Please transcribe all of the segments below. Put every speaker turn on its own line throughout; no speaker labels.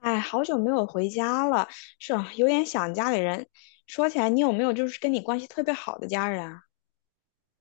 哎，好久没有回家了，是啊有点想家里人。说起来，你有没有就是跟你关系特别好的家人啊？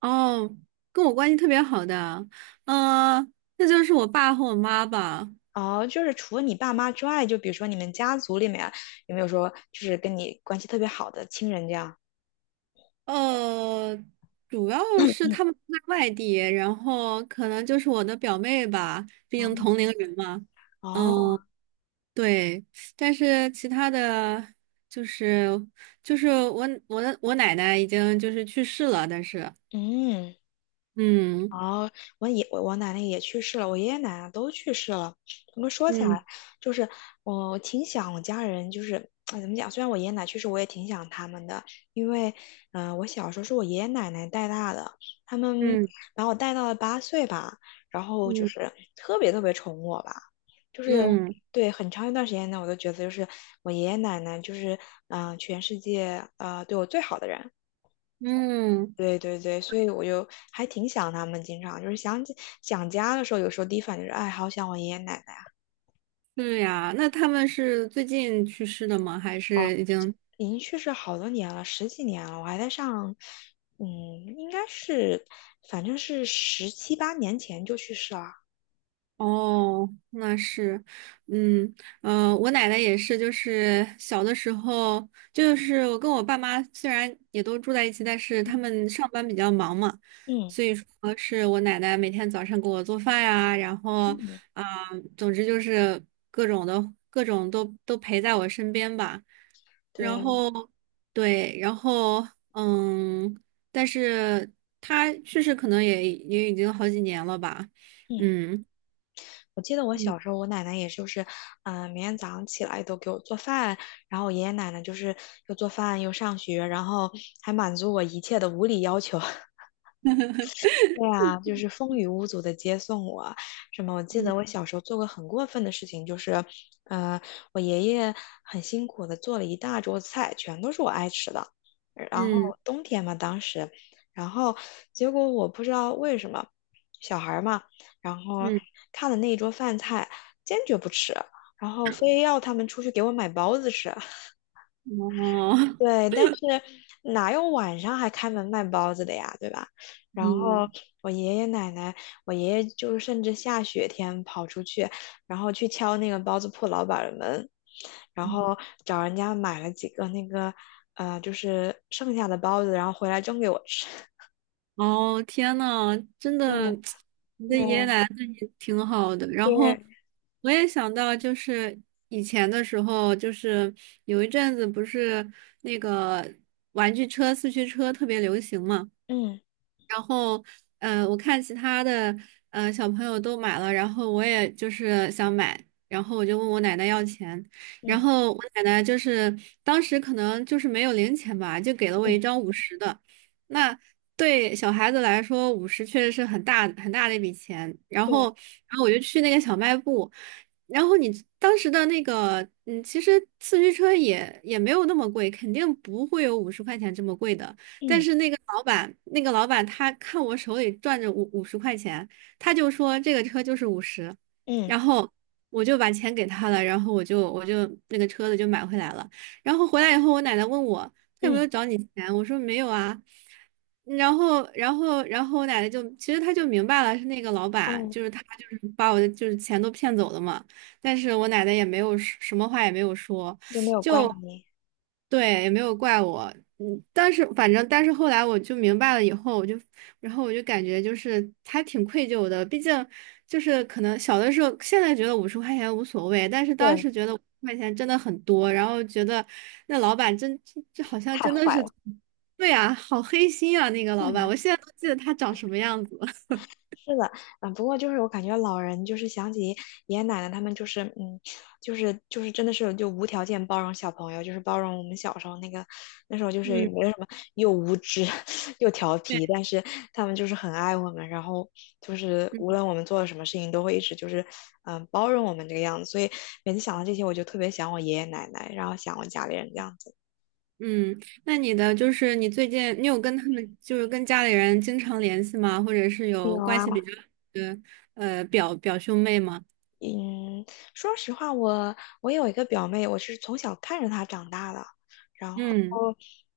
哦，跟我关系特别好的，呃，那就是我爸和我妈吧。
哦，就是除了你爸妈之外，就比如说你们家族里面有没有说就是跟你关系特别好的亲人这样？
呃，主要是他们都在外地，然后可能就是我的表妹吧，毕
啊。
竟同龄人嘛。
哦，
嗯，
哦。
对，但是其他的就是就是我奶奶已经就是去世了，但是
嗯。
嗯
哦，我爷我我奶奶也去世了，我爷爷奶奶都去世了。我么说起
嗯
来，就是我挺想我家人，就是哎怎么讲？虽然我爷爷奶奶去世，我也挺想他们的，因为我小时候是我爷爷奶奶带大的，他们
嗯
把我带到了八岁吧，然后就
嗯
是特别特别宠我吧，就是
嗯
对，很长一段时间呢，我都觉得就是我爷爷奶奶就是全世界啊对我最好的人。
嗯，
对对对，所以我就还挺想他们，经常就是想起想家的时候，有时候第一反应就是，哎，好想我爷爷奶奶。
是呀，那他们是最近去世的吗？还
哦，
是已经？
已经去世好多年了，十几年了，我还在上，嗯，应该是，反正是十七八年前就去世了。
哦，那是，嗯，我奶奶也是，就是小的时候，就是我跟我爸妈虽然也都住在一起，但是他
嗯
们上班比较忙嘛，
嗯。
所以说是我奶奶每天早上给我做饭呀，然后
嗯
啊，总之就是各种都陪在我身边吧，然
对。
后对，然后嗯，但是她去世可能也已经好几年了吧，
嗯。
嗯。
我记得我小时
嗯
候，我奶奶也就是，每天早上起来都给我做饭，然后我爷爷奶奶就是又做饭又上学，然后还满足我一切的无理要求。对啊，就是风雨无阻的接送我。什么？我记得我小时候做过很过分的事情，就是，呃，我爷爷很辛苦的做了一大桌子菜，全都是我爱吃的。然后
嗯
冬天嘛，当时，然后结果我不知道为什么，小孩儿嘛，然后
嗯，
看了那一桌饭菜，坚决不吃，然后非要他们出去给我买包子吃。
哦，
对，但是哪有晚上还开门卖包子的呀，对吧？然后
嗯，
我爷爷奶奶，我爷爷就是甚至下雪天跑出去，然后去敲那个包子铺老板儿的门，然
嗯
后找人家买了几个那个，就是剩下的包子，然后回来蒸给我吃。
哦，天呐，真
对。
的，你的爷爷
对
奶奶对你挺好的。然后
对。
我也想到，就是以前的时候，就是有一阵子不是那个玩具车、四驱车特别流行嘛。
嗯
然后，我看其他的小朋友都买了，然后我也就是想买，然后我就问我奶奶要钱，然
嗯
后我奶奶就是当时可能就是没有零钱吧，就给了我
嗯。
一张五十的，那对小孩子来说，五十确实是很大很大的一笔钱。然后，
对。
然后我就去那个小卖部，然后你当时的那个，其实四驱车也没有那么贵，肯定不会有五十块钱这么贵的。但
嗯
是那个老板他看我手里攥着五十块钱，他就说这个车就是五十，然
嗯
后我就把钱给他了，然后我就那个车子就买回来了。然后回来以后，我奶奶问我。他有没有
嗯
找你钱？我说没有啊。然后我奶奶就其实她就明白了，是那个老板，
嗯。
就是他就是把我的就是钱都骗走了嘛。但是我奶奶也没有说什么话也没有说，
就没有怪
就
你。
对，也没有怪我。嗯，但是反正，但是后来我就明白了以后，然后我就感觉就是还挺愧疚的。毕竟就是可能小的时候，现在觉得五十块钱无所谓，但是当
对。
时觉得五十块钱真的很多，然后觉得那老板真这好像
太
真的
坏
是，
了。
对啊，好黑心啊，那个老板，
嗯。
我现在都记得他长什么样子。
是的。嗯，不过就是我感觉老人就是想起爷爷奶奶他们就是嗯，就是真的是就无条件包容小朋友，就是包容我们小时候那个那时候就是也
嗯，
没有什么又无知 又调
对，
皮，但是他们就是很爱我们，然后就是 无
嗯。
论我们做了什么事情都会一直就是嗯包容我们这个样子，所以每次想到这些我就特别想我爷爷奶奶，然后想我家里人这样子。
嗯，那你的就是你最近你有跟他们就是跟家里人经常联系吗？或者是有
有
关
啊。
系比较好的表兄妹吗？
嗯，说实话，我有一个表妹，我是从小看着她长大的，然后，
嗯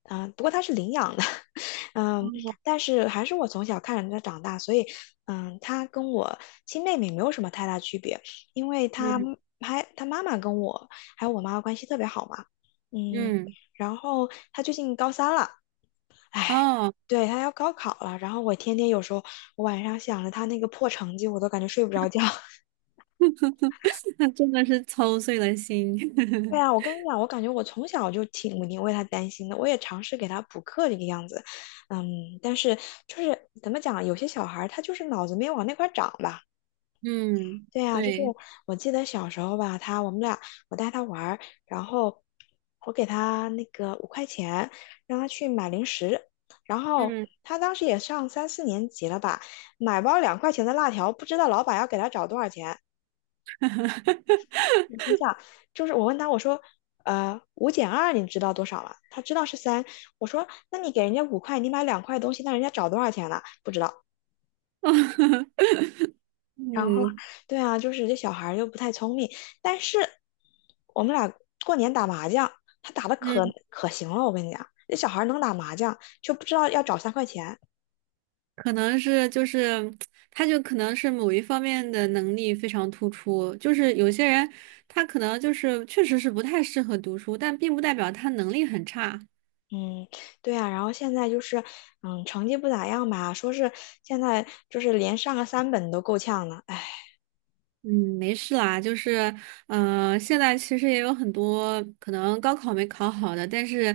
不过她是领养的，嗯，但是还是我从小看着她长大，所以，嗯，她跟我亲妹妹没有什么太大区别，因为她
嗯
还她妈妈跟我还有我妈关系特别好嘛，嗯，
嗯，
然后她最近高三了，
哦，
对，她要高考了，然后我天天有时候我晚上想着她那个破成绩，我都感觉睡不着觉。
那真的是操碎了心。
对 啊，我跟你讲，我感觉我从小就挺为他担心的，我也尝试给他补课这个样子，嗯，但是就是怎么讲，有些小孩儿他就是脑子没往那块儿长吧。
嗯，
对啊，就是
对，
我记得小时候吧，他我们俩我带他玩儿，然后我给他那个5块钱，让他去买零食，然后
嗯，
他当时也上三四年级了吧，买包2块钱的辣条，不知道老板要给他找多少钱。你心想，就是我问他，我说，5减2你知道多少了？他知道是三。我说，那你给人家五块，你买两块东西，那人家找多少钱了？不知道。然后，
嗯
对啊，就是这小孩儿又不太聪明，但是我们俩过年打麻将，他打的可
嗯，
可行了，我跟你讲，这小孩儿能打麻将，就不知道要找3块钱。
可能是就是，他就可能是某一方面的能力非常突出，就是有些人他可能就是确实是不太适合读书，但并不代表他能力很差。
嗯。对啊，然后现在就是，嗯，成绩不咋样吧，说是现在就是连上个三本都够呛了，哎。
嗯，没事啦，就是，现在其实也有很多可能高考没考好的，但是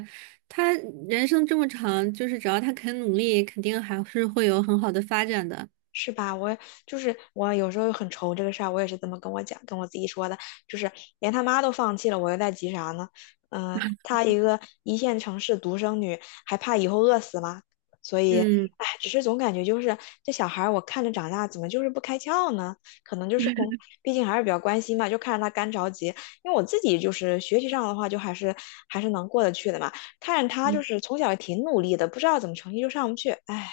他人生这么长，就是只要他肯努力，肯定还是会有很好的发展的。
是吧？我就是我有时候很愁这个事儿，我也是这么跟我讲，跟我自己说的，就是连他妈都放弃了，我又在急啥呢？她一个一线城市独生女，还怕以后饿死吗？所以，哎，
嗯。
只是总感觉就是这小孩，我看着长大，怎么就是不开窍呢？可能就是跟，毕竟还是比较关心嘛，就看着他干着急。因为我自己就是学习上的话，就还是能过得去的嘛。看着他就是从小也挺努力的，不知道怎么成绩就上不去，哎。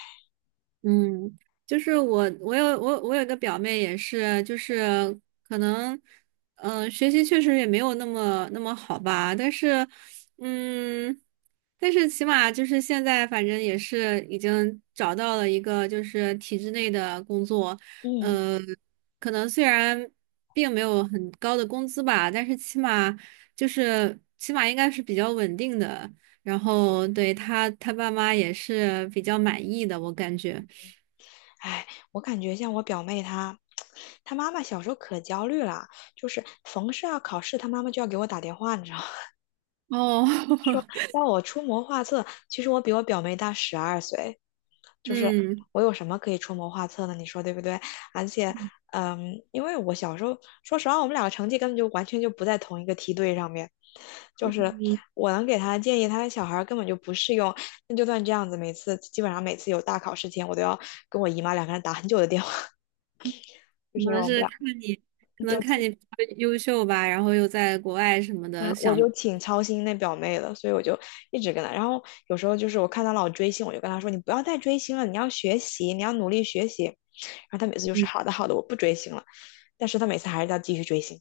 嗯，就是我有个表妹也是，就是可能，学习确实也没有那么那么好吧，但是，嗯，但是起码就是现在反正也是已经找到了一个就是体制内的工作，
嗯。
呃，可能虽然并没有很高的工资吧，但是起码应该是比较稳定的，然后对他爸妈也是比较满意的，我感觉。
哎，我感觉像我表妹她，她妈妈小时候可焦虑了，就是逢是要考试，她妈妈就要给我打电话，你知道吗？
哦，
要我出谋划策。其实我比我表妹大12岁，就是
嗯
我有什么可以出谋划策呢？你说对不对？而且，嗯，因为我小时候，说实话，我们两个成绩根本就完全就不在同一个梯队上面。就是
嗯，
我能给她的建议，她的小孩儿根本就不适用。那就算这样子，基本上每次有大考试前，我都要跟我姨妈2个人打很久的电话，就
可
是因为
能
我们
是
俩
看你，可
就
能看
挺，
你比较优秀吧，然后又在国外什么
嗯，
的，
我
想，
就挺操心那表妹的，所以我就一直跟她。然后有时候就是我看她老追星，我就跟她说："你不要再追星了，你要学习，你要努力学习。"然后她每次就是
嗯
好的好的，我不追星了。但是她每次还是要继续追星，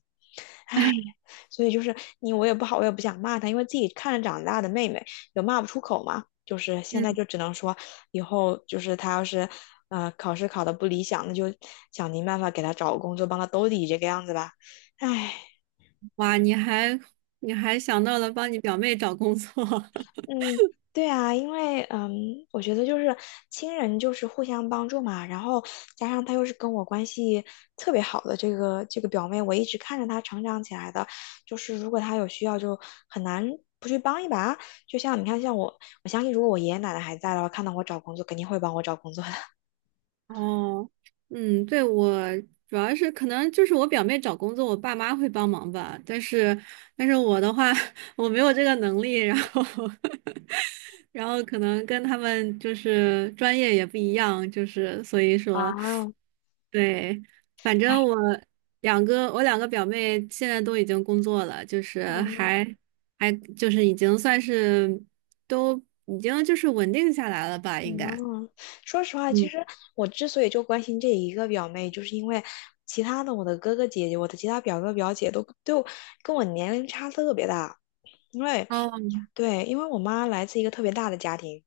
唉，所以就是你我也不好，我也不想骂她，因为自己看着长大的妹妹，有骂不出口嘛。就是现在
嗯，
就只能说，以后就是她要是，考试考得不理想，那就想尽办法给她找个工作，帮她兜底这个样子吧。唉。
哇，你还想到了帮你表妹找工作，
嗯，对啊，因为嗯，我觉得就是亲人就是互相帮助嘛，然后加上她又是跟我关系特别好的这个表妹，我一直看着她成长起来的，就是如果她有需要就很难不去帮一把。就像你看，像我，我相信如果我爷爷奶奶还在的话，看到我找工作肯定会帮我找工作的。
哦，嗯，对，我主要是可能就是我表妹找工作，我爸妈会帮忙吧，但是我的话，我没有这个能力，然后 然后可能跟他们就是专业也不一样，就是所以
啊。
说，对，反
哎。
正我两个表妹现在都已经工作了，就是还就是已经算是都已经就是稳定下来了吧，应该。
嗯，说实话，其
嗯，
实我之所以就关心这一个表妹，就是因为其他的我的哥哥姐姐，我的其他表哥表姐都跟我年龄差特别大，因为
哦，
对，因为我妈来自一个特别大的家庭，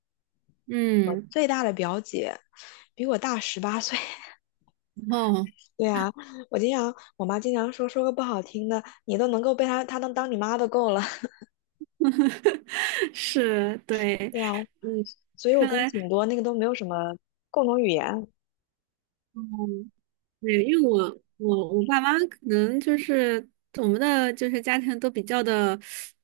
我
嗯，
最大的表姐比我大18岁。
哦，
对啊，我妈经常说个不好听的，你都能够被她能当你妈都够了。
是，对，
对啊，
嗯，
所以我
看
跟
来。
挺多那个都没有什么共同语言
嗯。对，因为我爸妈可能就是我们的就是家庭都比较的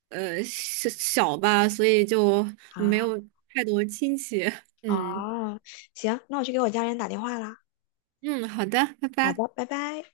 小小吧，所以就没
啊。
有太多亲戚。嗯
哦，行，那我去给我家人打电话啦。
嗯，好的，拜
好
拜。
的，拜拜。